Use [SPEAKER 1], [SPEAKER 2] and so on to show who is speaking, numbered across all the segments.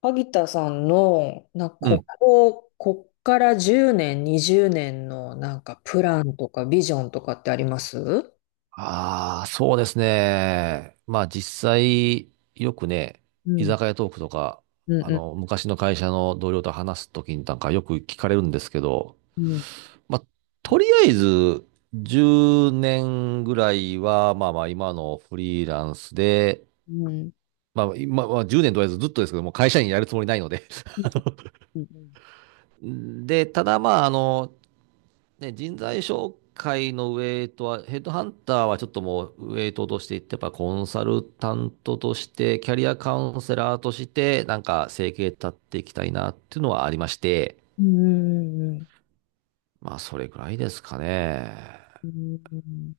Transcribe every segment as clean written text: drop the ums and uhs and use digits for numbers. [SPEAKER 1] 萩田さんの、な、
[SPEAKER 2] う
[SPEAKER 1] こ
[SPEAKER 2] ん。
[SPEAKER 1] こ、こっから10年、20年のなんかプランとかビジョンとかってありますう？
[SPEAKER 2] ああ、そうですね。まあ実際、よくね、居
[SPEAKER 1] ん、
[SPEAKER 2] 酒屋トークとか、
[SPEAKER 1] うん、
[SPEAKER 2] 昔の会社の同僚と話すときになんかよく聞かれるんですけど、
[SPEAKER 1] うん、うん、
[SPEAKER 2] まあ、とりあえず、10年ぐらいは、まあまあ今のフリーランスで、
[SPEAKER 1] うん、
[SPEAKER 2] まあ今は10年とりあえずずっとですけども、会社員やるつもりないので。
[SPEAKER 1] うん、うん、
[SPEAKER 2] で、ただまあ、ね、人材紹介のウェイトは、ヘッドハンターはちょっともうウェイトとしていって、やっぱコンサルタントとして、キャリアカウンセラーとして、なんか生計立っていきたいなっていうのはありまして、まあそれぐらいですかね。
[SPEAKER 1] うん、うん、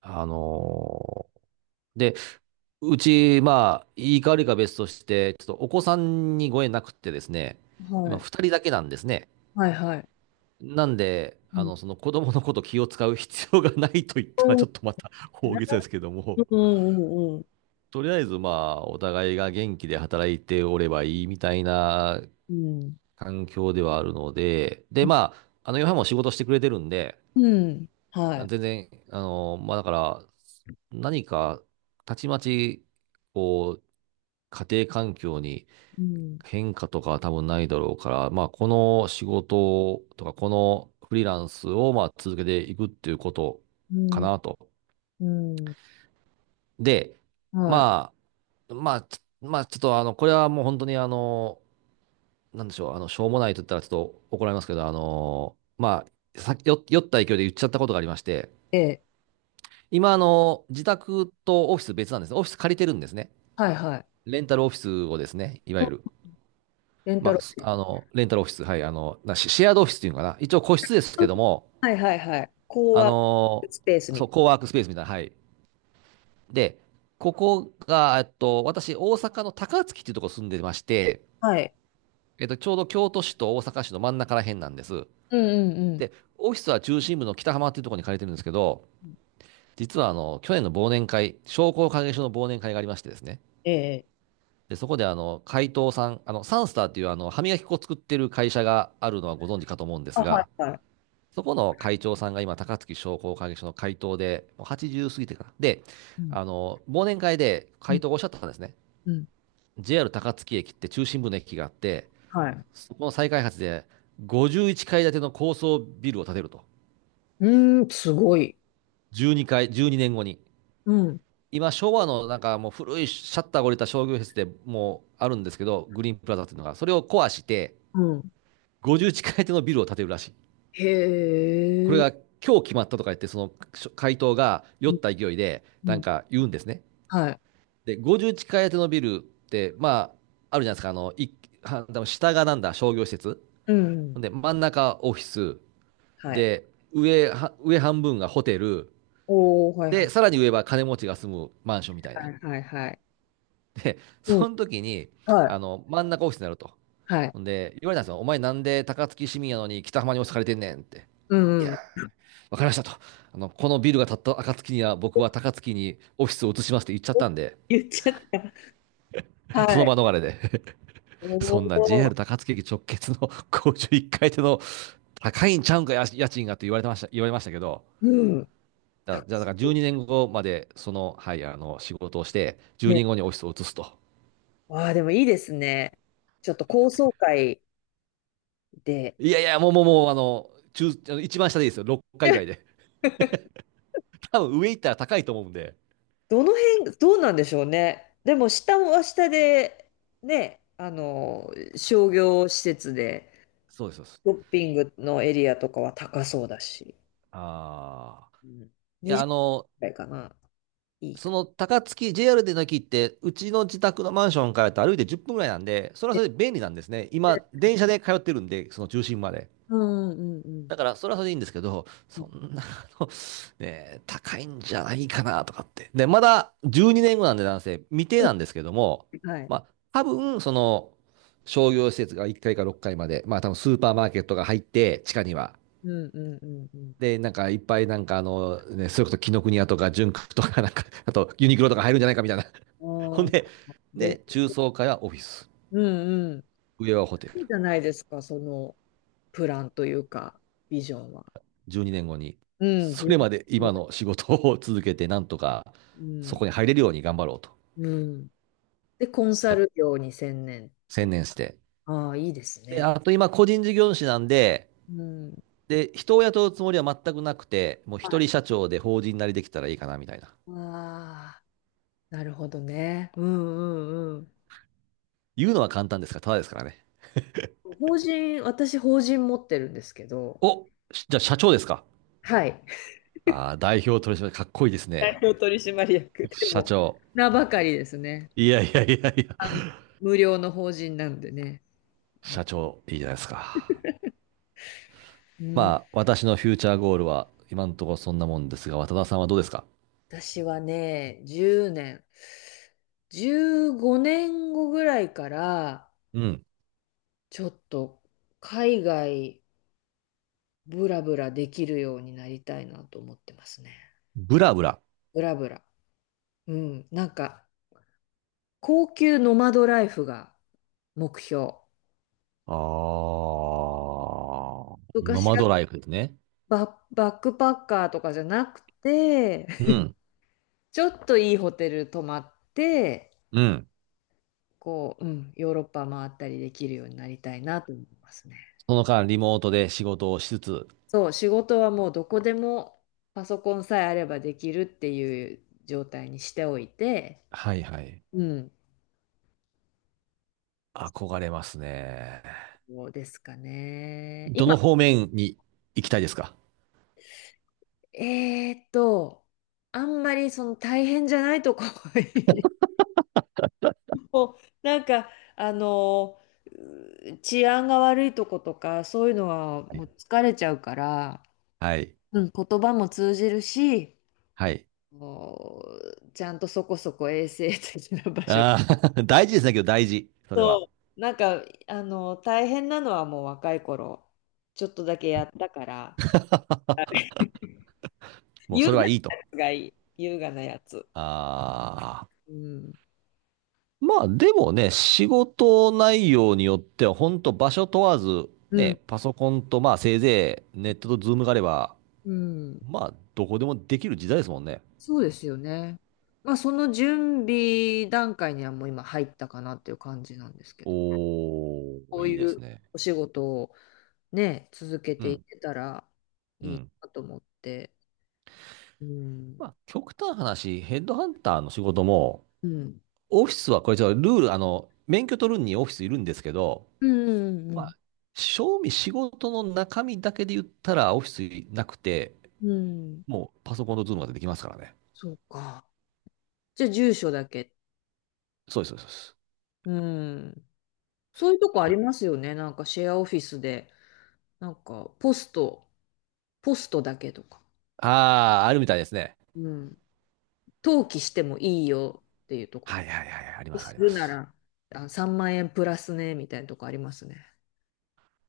[SPEAKER 2] あのーで、うち、まあ、いいか悪いか別として、ちょっとお子さんにご縁なくってですね、
[SPEAKER 1] は
[SPEAKER 2] 今
[SPEAKER 1] い、
[SPEAKER 2] 2人だけなんですね。
[SPEAKER 1] はい、はい。
[SPEAKER 2] なんで、
[SPEAKER 1] うん、
[SPEAKER 2] その子供のこと気を使う必要がないと言っ
[SPEAKER 1] う
[SPEAKER 2] たら
[SPEAKER 1] ん、
[SPEAKER 2] ちょっとまた大げさですけど
[SPEAKER 1] う
[SPEAKER 2] も、
[SPEAKER 1] ん、うんうん、
[SPEAKER 2] とりあえずまあ、お互いが元気で働いておればいいみたいな
[SPEAKER 1] うん、
[SPEAKER 2] 環境ではあるので、でまあ、ヨハンも仕事してくれてるんで、
[SPEAKER 1] うんは
[SPEAKER 2] 全
[SPEAKER 1] い、
[SPEAKER 2] 然、まあだから、何か、たちまち、こう、家庭環境に
[SPEAKER 1] うん、
[SPEAKER 2] 変化とかは多分ないだろうから、まあ、この仕事とか、このフリーランスをまあ続けていくっていうこと
[SPEAKER 1] う
[SPEAKER 2] か
[SPEAKER 1] ん、
[SPEAKER 2] なと。
[SPEAKER 1] うん、
[SPEAKER 2] で、
[SPEAKER 1] は
[SPEAKER 2] まあ、ちょっとこれはもう本当になんでしょう、しょうもないと言ったらちょっと怒られますけど、まあ、酔った勢いで言っちゃったことがありまして、
[SPEAKER 1] い、ええ、
[SPEAKER 2] 今、自宅とオフィス別なんですね。オフィス借りてるんですね。
[SPEAKER 1] はい、はい。
[SPEAKER 2] レンタルオフィスをですね、いわゆる。
[SPEAKER 1] レンタ
[SPEAKER 2] ま
[SPEAKER 1] ル、
[SPEAKER 2] あ、すあの、レンタルオフィス、はい、シシェアードオフィスっていうのかな。一応個室ですけども、
[SPEAKER 1] はい、はい、はい。
[SPEAKER 2] あ
[SPEAKER 1] こう
[SPEAKER 2] の
[SPEAKER 1] スペースみ
[SPEAKER 2] そう、
[SPEAKER 1] た
[SPEAKER 2] コ
[SPEAKER 1] い
[SPEAKER 2] ワークスペースみたいな、はい。で、ここが、私、大阪の高槻っていうところ住んでまして、
[SPEAKER 1] な。はい。
[SPEAKER 2] ちょうど京都市と大阪市の真ん中ら辺なんです。
[SPEAKER 1] うんうんうん。
[SPEAKER 2] で、オフィスは中心部の北浜っていうところに借りてるんですけど、実は去年の忘年会、商工会議所の忘年会がありましてですね。
[SPEAKER 1] ええ。
[SPEAKER 2] で、そこで会頭さん、サンスターっていう歯磨き粉を作ってる会社があるのはご存知かと思うんで
[SPEAKER 1] あ、
[SPEAKER 2] す
[SPEAKER 1] はい、
[SPEAKER 2] が、
[SPEAKER 1] はい。
[SPEAKER 2] そこの会長さんが今、高槻商工会議所の会頭で、もう80過ぎてから。で、
[SPEAKER 1] うん、
[SPEAKER 2] 忘年会で
[SPEAKER 1] うん、
[SPEAKER 2] 会頭がおっしゃったんですね。
[SPEAKER 1] うん。
[SPEAKER 2] JR 高槻駅って中心部の駅があって、
[SPEAKER 1] はい。
[SPEAKER 2] そこの再開発で51階建ての高層ビルを建てると。
[SPEAKER 1] うーん、すごい。
[SPEAKER 2] 12年後にねんごに。
[SPEAKER 1] うん。
[SPEAKER 2] 今、昭和のなんかもう古いシャッターが降りた商業施設でもうあるんですけど、グリーンプラザっていうのが、それを壊して、
[SPEAKER 1] うん。
[SPEAKER 2] 50地い手のビルを建てるらしい。
[SPEAKER 1] へ
[SPEAKER 2] これ
[SPEAKER 1] え。
[SPEAKER 2] が今日決まったとか言って、その回答が酔
[SPEAKER 1] う
[SPEAKER 2] っ
[SPEAKER 1] ん、
[SPEAKER 2] た勢いで、
[SPEAKER 1] う
[SPEAKER 2] なん
[SPEAKER 1] ん。
[SPEAKER 2] か言うんですね。
[SPEAKER 1] はい。
[SPEAKER 2] で、50地い手のビルって、まあ、あるじゃないですか、は下がなんだ、商業施設。
[SPEAKER 1] うん。
[SPEAKER 2] で、真ん中オフィス。
[SPEAKER 1] はい。
[SPEAKER 2] で、上半分がホテル。
[SPEAKER 1] おお、はいは
[SPEAKER 2] で、
[SPEAKER 1] い
[SPEAKER 2] さらに上は金持ちが住むマンションみたい
[SPEAKER 1] は
[SPEAKER 2] な。
[SPEAKER 1] いはいはい。
[SPEAKER 2] で、
[SPEAKER 1] うん。
[SPEAKER 2] その時に、
[SPEAKER 1] はい。
[SPEAKER 2] 真ん中オフィスになると。
[SPEAKER 1] はい。
[SPEAKER 2] ほんで、言われたんですよ。お前なんで高槻市民やのに北浜に押借りてんねんって。
[SPEAKER 1] う
[SPEAKER 2] い
[SPEAKER 1] ん
[SPEAKER 2] や、
[SPEAKER 1] うん。
[SPEAKER 2] わかりましたと。このビルが建った暁には僕は高槻にオフィスを移しますって言っちゃっ
[SPEAKER 1] お
[SPEAKER 2] たんで、
[SPEAKER 1] 言っちゃった。
[SPEAKER 2] そ
[SPEAKER 1] は
[SPEAKER 2] の
[SPEAKER 1] い。
[SPEAKER 2] 場逃れで。
[SPEAKER 1] お
[SPEAKER 2] そんな
[SPEAKER 1] お。
[SPEAKER 2] JR 高槻駅直結の 51階建の高いんちゃうんか、や家賃がって言われましたけど、
[SPEAKER 1] うん。た
[SPEAKER 2] だじ
[SPEAKER 1] く
[SPEAKER 2] ゃあだ
[SPEAKER 1] さん。
[SPEAKER 2] から12年後までその、はい、仕事をして、12
[SPEAKER 1] ね。
[SPEAKER 2] 年後にオフィスを移すと。
[SPEAKER 1] わあ、でもいいですね。ちょっと高層階で。
[SPEAKER 2] いやいや、もうもうもう、あの、中、あの一番下でいいですよ。6回ぐ らいで。多分上行ったら高いと思うんで。
[SPEAKER 1] どの辺、どうなんでしょうね。でも、下は下で、ね、あの、商業施設で、
[SPEAKER 2] そうです、そうです。
[SPEAKER 1] ショッピングのエリアとかは高そうだし、
[SPEAKER 2] ああ。
[SPEAKER 1] うん。
[SPEAKER 2] いや、
[SPEAKER 1] くらいかな。いい
[SPEAKER 2] そ
[SPEAKER 1] か。
[SPEAKER 2] の高槻、JR での駅って、うちの自宅のマンションからと歩いて10分ぐらいなんで、それはそれで便利なんですね。今、電車で通ってるんで、その中心まで。
[SPEAKER 1] うんうんうん
[SPEAKER 2] だから、それはそれでいいんですけど、
[SPEAKER 1] う
[SPEAKER 2] そ
[SPEAKER 1] ん。
[SPEAKER 2] んな、ね、高いんじゃないかなとかって。で、まだ12年後なんで、男性、未定
[SPEAKER 1] う
[SPEAKER 2] なんですけども、
[SPEAKER 1] んはい。
[SPEAKER 2] まあ、多分、その、商業施設が1階か6階まで、まあ、多分スーパーマーケットが入って、地下には。
[SPEAKER 1] うんうんうん
[SPEAKER 2] で、なんか、いっぱい、なんか、ね、それこそ紀ノ国屋とか、純駆とか、なんか、あと、ユニクロとか入るんじゃないかみたいな。
[SPEAKER 1] う
[SPEAKER 2] ほん
[SPEAKER 1] ん。あ
[SPEAKER 2] で、
[SPEAKER 1] あ、で、
[SPEAKER 2] 中
[SPEAKER 1] そ
[SPEAKER 2] 層階はオフィス、
[SPEAKER 1] うんうん。
[SPEAKER 2] 上はホテル。
[SPEAKER 1] いいじゃないですか、そのプランというか、ビジョンは。
[SPEAKER 2] 12年後にねんごに、
[SPEAKER 1] うん。
[SPEAKER 2] それまで今の仕事を続けて、なんとか
[SPEAKER 1] う
[SPEAKER 2] そ
[SPEAKER 1] ん。
[SPEAKER 2] こに入れるように頑張ろうと。
[SPEAKER 1] うん。で、コンサル業に専念っ
[SPEAKER 2] 専
[SPEAKER 1] て。
[SPEAKER 2] 念して。
[SPEAKER 1] ああ、いいです
[SPEAKER 2] で、
[SPEAKER 1] ね。
[SPEAKER 2] あと今、個人事業主なんで、
[SPEAKER 1] うん。は
[SPEAKER 2] で、人を雇うつもりは全くなくて、もう
[SPEAKER 1] い
[SPEAKER 2] 一人社長で法人なりできたらいいかな、みたいな。
[SPEAKER 1] ああ、なるほどね。うんうんうん。
[SPEAKER 2] 言うのは簡単ですから、ただですからね。
[SPEAKER 1] 法人、私法人持ってるんですけど、
[SPEAKER 2] お、じゃあ社長ですか。
[SPEAKER 1] はい。
[SPEAKER 2] ああ、代表取締役かっこいいです
[SPEAKER 1] 代
[SPEAKER 2] ね。
[SPEAKER 1] 表取締役で。
[SPEAKER 2] 社
[SPEAKER 1] も、
[SPEAKER 2] 長。
[SPEAKER 1] 名ばかりですね。
[SPEAKER 2] いやいやいやいや。
[SPEAKER 1] あの、無料の法人なんでね。うん、
[SPEAKER 2] 社長、いいじゃないですか。
[SPEAKER 1] うん
[SPEAKER 2] まあ、私のフューチャーゴールは、今のところそんなもんですが、渡田さんはどうですか？
[SPEAKER 1] 私はね、10年、15年後ぐらいから、
[SPEAKER 2] うん。
[SPEAKER 1] ちょっと海外ブラブラできるようになりたいなと思ってますね。
[SPEAKER 2] ブラブラ。
[SPEAKER 1] ブラブラ。うん、なんか、高級ノマドライフが目標。
[SPEAKER 2] あー、ノ
[SPEAKER 1] 昔
[SPEAKER 2] マ
[SPEAKER 1] は
[SPEAKER 2] ドライフですね。
[SPEAKER 1] バックパッカーとかじゃなくて、
[SPEAKER 2] う ん。
[SPEAKER 1] ちょっといいホテル泊まって、
[SPEAKER 2] うん。
[SPEAKER 1] こう、うん、ヨーロッパ回ったりできるようになりたいなと思いますね。
[SPEAKER 2] その間、リモートで仕事をしつつ。
[SPEAKER 1] そう、仕事はもうどこでもパソコンさえあればできるっていう状態にしておいて、
[SPEAKER 2] はいはい。
[SPEAKER 1] うん、
[SPEAKER 2] 憧れますね。
[SPEAKER 1] そうですかね。
[SPEAKER 2] ど
[SPEAKER 1] 今、
[SPEAKER 2] の方面に行きたいですか？
[SPEAKER 1] えーっと、あんまりその大変じゃないとこ もうなんかあのう治安が悪いとことかそういうのは
[SPEAKER 2] はい
[SPEAKER 1] もう疲れちゃうから、
[SPEAKER 2] はい。
[SPEAKER 1] うん、言葉も通じるし
[SPEAKER 2] はい。
[SPEAKER 1] もうちゃんとそこそこ衛生的な場所。
[SPEAKER 2] あー 大事ですね、けど大事。それ
[SPEAKER 1] そ
[SPEAKER 2] は。
[SPEAKER 1] う、なんかあの大変なのはもう若い頃ちょっとだけやったから、
[SPEAKER 2] もう
[SPEAKER 1] 優
[SPEAKER 2] それはい
[SPEAKER 1] 雅
[SPEAKER 2] いと。
[SPEAKER 1] がいい、優雅なやつ。
[SPEAKER 2] ああ。
[SPEAKER 1] うん
[SPEAKER 2] まあでもね、仕事内容によっては、本当場所問わず、
[SPEAKER 1] うん、
[SPEAKER 2] ね、パソコンとまあせいぜいネットとズームがあれば、
[SPEAKER 1] うん、
[SPEAKER 2] まあ、どこでもできる時代ですもんね。
[SPEAKER 1] そうですよね。まあ、その準備段階にはもう今入ったかなっていう感じなんですけど。
[SPEAKER 2] お
[SPEAKER 1] こ
[SPEAKER 2] ー、
[SPEAKER 1] う
[SPEAKER 2] いい
[SPEAKER 1] い
[SPEAKER 2] です
[SPEAKER 1] う
[SPEAKER 2] ね。
[SPEAKER 1] お仕事をね、続け
[SPEAKER 2] う
[SPEAKER 1] てい
[SPEAKER 2] ん、
[SPEAKER 1] けたら
[SPEAKER 2] う
[SPEAKER 1] いい
[SPEAKER 2] ん。
[SPEAKER 1] なと思って。うん。
[SPEAKER 2] まあ、極端な話、ヘッドハンターの仕事も、
[SPEAKER 1] うん。
[SPEAKER 2] オフィスはこれちょっとルール、免許取るにオフィスいるんですけど、
[SPEAKER 1] うん。う
[SPEAKER 2] ま
[SPEAKER 1] ん。
[SPEAKER 2] あ、正味仕事の中身だけで言ったらオフィスなくて、
[SPEAKER 1] うん。
[SPEAKER 2] もうパソコンとズームができますからね。
[SPEAKER 1] そうか。じゃあ、住所だけ。
[SPEAKER 2] そうです、そうです。そうです。
[SPEAKER 1] うん。そういうとこ
[SPEAKER 2] あ
[SPEAKER 1] あり
[SPEAKER 2] の
[SPEAKER 1] ますよね。なんかシェアオフィスで、なんかポスト、ポストだけとか。
[SPEAKER 2] あるみたいですね。
[SPEAKER 1] うん。登記してもいいよっていうとこ
[SPEAKER 2] は
[SPEAKER 1] と。
[SPEAKER 2] いはいはいはい、あります、あ
[SPEAKER 1] す
[SPEAKER 2] りま
[SPEAKER 1] るな
[SPEAKER 2] す。
[SPEAKER 1] ら、あ、3万円プラスね、みたいなとこありますね。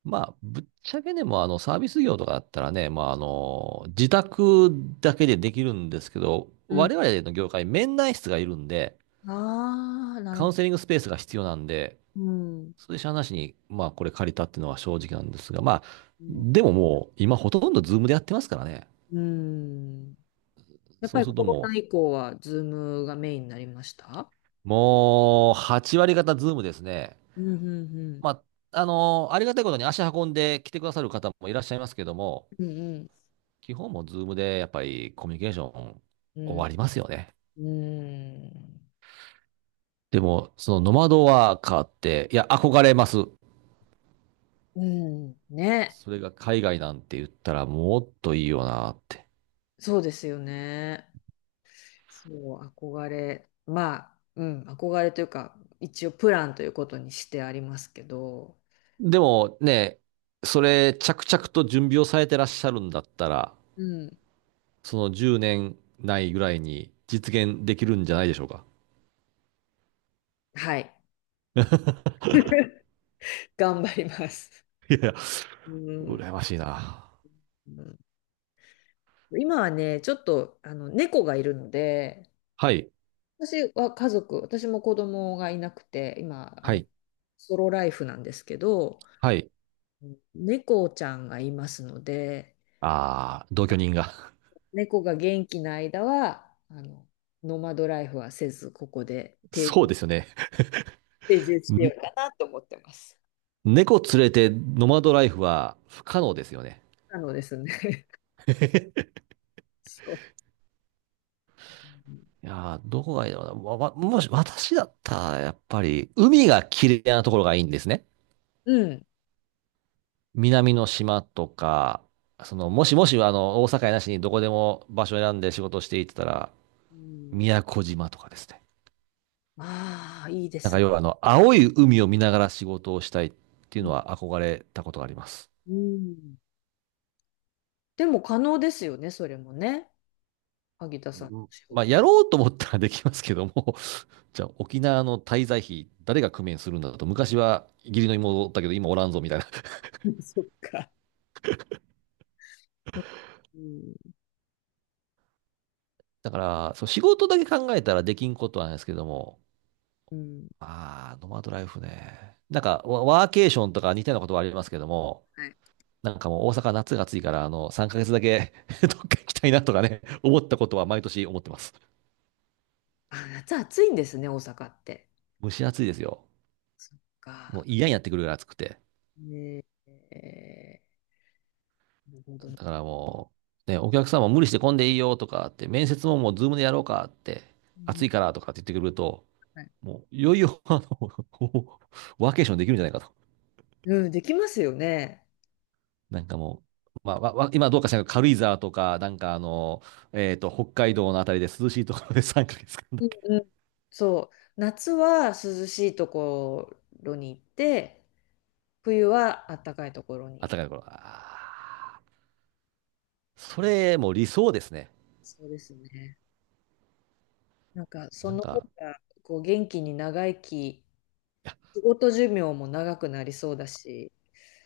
[SPEAKER 2] まあ、ぶっちゃけでも、サービス業とかだったらね、まあ、自宅だけでできるんですけど、
[SPEAKER 1] う
[SPEAKER 2] 我
[SPEAKER 1] ん。
[SPEAKER 2] 々の業界、面談室がいるんで、
[SPEAKER 1] ああ、なる
[SPEAKER 2] カ
[SPEAKER 1] ほ
[SPEAKER 2] ウンセリングスペースが必要なんで、
[SPEAKER 1] ど。うん。
[SPEAKER 2] それしゃあなしに、まあ、これ借りたっていうのは正直なんですが、まあ、
[SPEAKER 1] うん
[SPEAKER 2] でももう、今ほとんどズームでやってますからね。
[SPEAKER 1] うん。やっ
[SPEAKER 2] そ
[SPEAKER 1] ぱ
[SPEAKER 2] う
[SPEAKER 1] り
[SPEAKER 2] する
[SPEAKER 1] コ
[SPEAKER 2] と
[SPEAKER 1] ロ
[SPEAKER 2] も
[SPEAKER 1] ナ以降はズームがメインになりました？
[SPEAKER 2] う、もう、8割方ズームですね。
[SPEAKER 1] うんうんう
[SPEAKER 2] ま
[SPEAKER 1] ん。
[SPEAKER 2] あ、ありがたいことに足運んで来てくださる方もいらっしゃいますけども、
[SPEAKER 1] うん
[SPEAKER 2] 基本もズームでやっぱりコミュニケーション
[SPEAKER 1] う
[SPEAKER 2] 終
[SPEAKER 1] ん。
[SPEAKER 2] わりますよね。
[SPEAKER 1] うん。うん。
[SPEAKER 2] でも、そのノマドワーカーって、いや、憧れます。
[SPEAKER 1] うんね。
[SPEAKER 2] それが海外なんて言ったらもっといいよなって。
[SPEAKER 1] そうですよね。そう、憧れ。まあ、うん、憧れというか、一応プランということにしてありますけど、
[SPEAKER 2] でもね、それ着々と準備をされてらっしゃるんだったら、
[SPEAKER 1] うん。
[SPEAKER 2] その10年ないぐらいに実現できるんじゃないでしょうか。
[SPEAKER 1] はい。頑張ります。
[SPEAKER 2] いやいや、
[SPEAKER 1] うん。
[SPEAKER 2] 羨ましいな。
[SPEAKER 1] うん、今はね、ちょっとあの猫がいるので、
[SPEAKER 2] はい、
[SPEAKER 1] 私は家族、私も子供がいなくて、今、あ
[SPEAKER 2] は
[SPEAKER 1] の、
[SPEAKER 2] い、
[SPEAKER 1] ソロライフなんですけど、
[SPEAKER 2] はい。
[SPEAKER 1] 猫ちゃんがいますので、
[SPEAKER 2] あー、同居人が。
[SPEAKER 1] 猫が元気な間は、あの、ノマドライフはせず、ここで定
[SPEAKER 2] そう
[SPEAKER 1] 住、
[SPEAKER 2] ですよね。
[SPEAKER 1] 定住してよう
[SPEAKER 2] ん
[SPEAKER 1] かなと思ってます。
[SPEAKER 2] 猫連れてノマドライフは不可能ですよね。
[SPEAKER 1] なのですね。そう。
[SPEAKER 2] いやー、どこがいいだろうな。もし、私だったら、やっぱり、海が綺麗なところがいいんですね。
[SPEAKER 1] うん。
[SPEAKER 2] 南の島とか、もしもし、大阪やなしにどこでも場所を選んで仕事をしていってたら、
[SPEAKER 1] うん。
[SPEAKER 2] 宮古島とかですね。
[SPEAKER 1] ああ、いいで
[SPEAKER 2] なん
[SPEAKER 1] す
[SPEAKER 2] か、
[SPEAKER 1] ね。
[SPEAKER 2] 要は、青い海を見ながら仕事をしたいっていうのは憧れたことがあります。
[SPEAKER 1] うん。でも可能ですよね、それもね。萩田さんの仕
[SPEAKER 2] まあ、
[SPEAKER 1] 事。
[SPEAKER 2] やろうと思ったらできますけども、じゃあ、沖縄の滞在費、誰が工面するんだと、昔は義理の妹だったけど、今おらんぞ、みたいな。
[SPEAKER 1] そっか。うん。
[SPEAKER 2] だから、そう、仕事だけ考えたらできんことはないですけども、
[SPEAKER 1] うん。
[SPEAKER 2] ああ、ノマドライフね。なんか、ワワーケーションとか似たようなことはありますけども、
[SPEAKER 1] はい。
[SPEAKER 2] なんかもう大阪夏が暑いから、3ヶ月だけ どっか行きたいなとかね、思ったことは毎年思ってます。
[SPEAKER 1] あ、夏暑いんですね、大阪って。
[SPEAKER 2] 蒸し暑いですよ。
[SPEAKER 1] そっ
[SPEAKER 2] もう
[SPEAKER 1] か。
[SPEAKER 2] 嫌になってくるぐらい暑くて。
[SPEAKER 1] ねえ、なるほどね。
[SPEAKER 2] だからもう、ね、お客さんも無理して混んでいいよとかって、面接ももうズームでやろうかって、
[SPEAKER 1] うん。
[SPEAKER 2] 暑いからとかって言ってくると、
[SPEAKER 1] はい。
[SPEAKER 2] もういよいよ、ワーケーションできるんじゃないかと。
[SPEAKER 1] うん、できますよね。
[SPEAKER 2] なんかもう、まあ、今どうかしらんけど、軽井沢とか、なんか北海道のあたりで涼しいところで3ヶ月間だ
[SPEAKER 1] うん
[SPEAKER 2] け。
[SPEAKER 1] うん。そう。夏は涼しいところに行って、冬は暖かいところ
[SPEAKER 2] 暖
[SPEAKER 1] に。
[SPEAKER 2] かいところ。それもう理想ですね。
[SPEAKER 1] そうですね。なんか、そ
[SPEAKER 2] なん
[SPEAKER 1] の方
[SPEAKER 2] か、
[SPEAKER 1] が、こう、元気に長生き、
[SPEAKER 2] いや、
[SPEAKER 1] 仕事寿命も長くなりそうだし、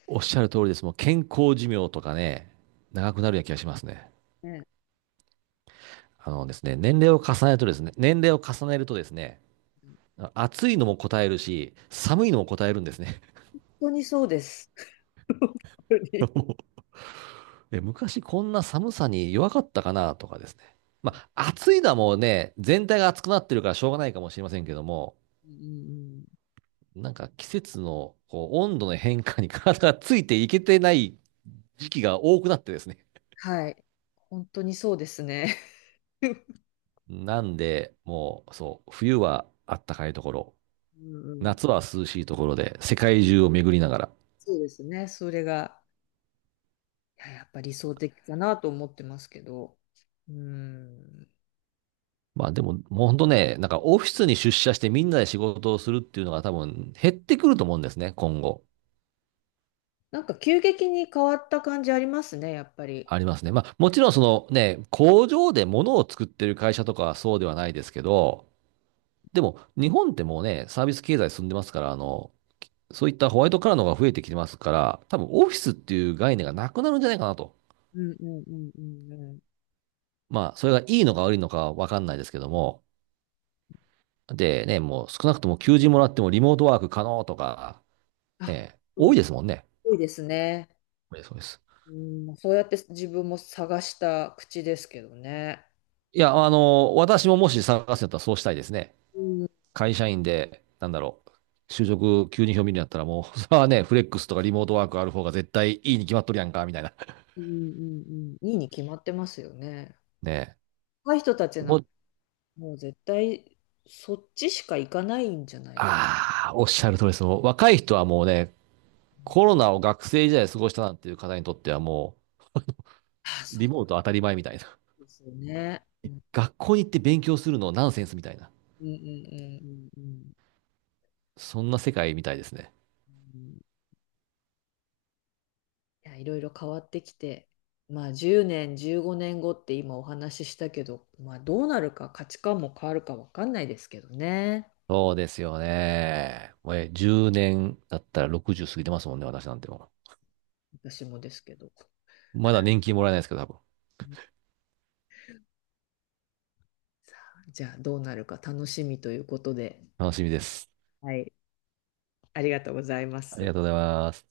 [SPEAKER 2] おっしゃる通りです。もう健康寿命とかね、長くなるような気がしますね。
[SPEAKER 1] ね。
[SPEAKER 2] あのですね、年齢を重ねるとですね、年齢を重ねるとですね、
[SPEAKER 1] うん。
[SPEAKER 2] 暑いのも答えるし、寒いのも答えるんですね。
[SPEAKER 1] 本当にそうです。本当に。
[SPEAKER 2] 昔こんな寒さに弱かったかなとかですね。まあ、暑いのはもうね、全体が暑くなってるからしょうがないかもしれませんけども、
[SPEAKER 1] うんうんうん。
[SPEAKER 2] なんか季節のこう温度の変化に体がついていけてない時期が多くなってですね。
[SPEAKER 1] はい。本当にそうですね。
[SPEAKER 2] なんで、もう、そう、冬はあったかいところ、
[SPEAKER 1] うんうん、
[SPEAKER 2] 夏は涼しいところで、世界中を巡りながら。
[SPEAKER 1] そうですね。それが、いや、やっぱ理想的かなと思ってますけど。うん。
[SPEAKER 2] まあでも、もうほんとね、なんかオフィスに出社してみんなで仕事をするっていうのが多分減ってくると思うんですね、今後。
[SPEAKER 1] なんか急激に変わった感じありますね、やっぱり。
[SPEAKER 2] ありますね。まあ、もちろんそのね、工場で物を作ってる会社とかはそうではないですけど、でも日本ってもうね、サービス経済進んでますから、そういったホワイトカラーの方が増えてきてますから、多分オフィスっていう概念がなくなるんじゃないかなと。
[SPEAKER 1] うんうんうんうんうん。
[SPEAKER 2] まあ、それがいいのか悪いのかわかんないですけども。でね、もう少なくとも求人もらってもリモートワーク可能とか、
[SPEAKER 1] あ、
[SPEAKER 2] ね、
[SPEAKER 1] う
[SPEAKER 2] 多
[SPEAKER 1] ん、
[SPEAKER 2] いですもんね。
[SPEAKER 1] 多いですね。
[SPEAKER 2] そうです。そうです。
[SPEAKER 1] うん、そうやって自分も探した口ですけどね。
[SPEAKER 2] いや、私ももし探すんだったらそうしたいですね。
[SPEAKER 1] うん
[SPEAKER 2] 会社員で、なんだろう、就職急に表明になったらもう、それはね、フレックスとかリモートワークある方が絶対いいに決まっとるやんか、みたいな。
[SPEAKER 1] うんうんうん。いいに決まってますよね。
[SPEAKER 2] ね
[SPEAKER 1] 若い人たち
[SPEAKER 2] え。
[SPEAKER 1] な
[SPEAKER 2] も
[SPEAKER 1] ん、
[SPEAKER 2] う、
[SPEAKER 1] もう絶対そっちしか行かないんじゃないか
[SPEAKER 2] ああ、おっしゃる通りです。もう若い人はもうね、コロナを学生時代過ごしたなんていう方にとってはも
[SPEAKER 1] な。あ、
[SPEAKER 2] う、
[SPEAKER 1] そ
[SPEAKER 2] リ
[SPEAKER 1] う
[SPEAKER 2] モート当たり前みたいな。
[SPEAKER 1] ですよね。うん
[SPEAKER 2] 学校に行って勉強するのナンセンスみたいな。
[SPEAKER 1] うんうんうんうんうん
[SPEAKER 2] そんな世界みたいですね。
[SPEAKER 1] うん。いや、いろいろ変わってきて、まあ10年、15年後って今お話ししたけど、まあどうなるか価値観も変わるかわかんないですけどね。
[SPEAKER 2] そうですよね。もう10年だったら60過ぎてますもんね、私なんても
[SPEAKER 1] 私もですけど。
[SPEAKER 2] う。まだ年金もらえないですけど、多分。
[SPEAKER 1] じゃあどうなるか楽しみということで、
[SPEAKER 2] 楽しみです。
[SPEAKER 1] はい、ありがとうございま
[SPEAKER 2] あり
[SPEAKER 1] す。
[SPEAKER 2] がとうございます。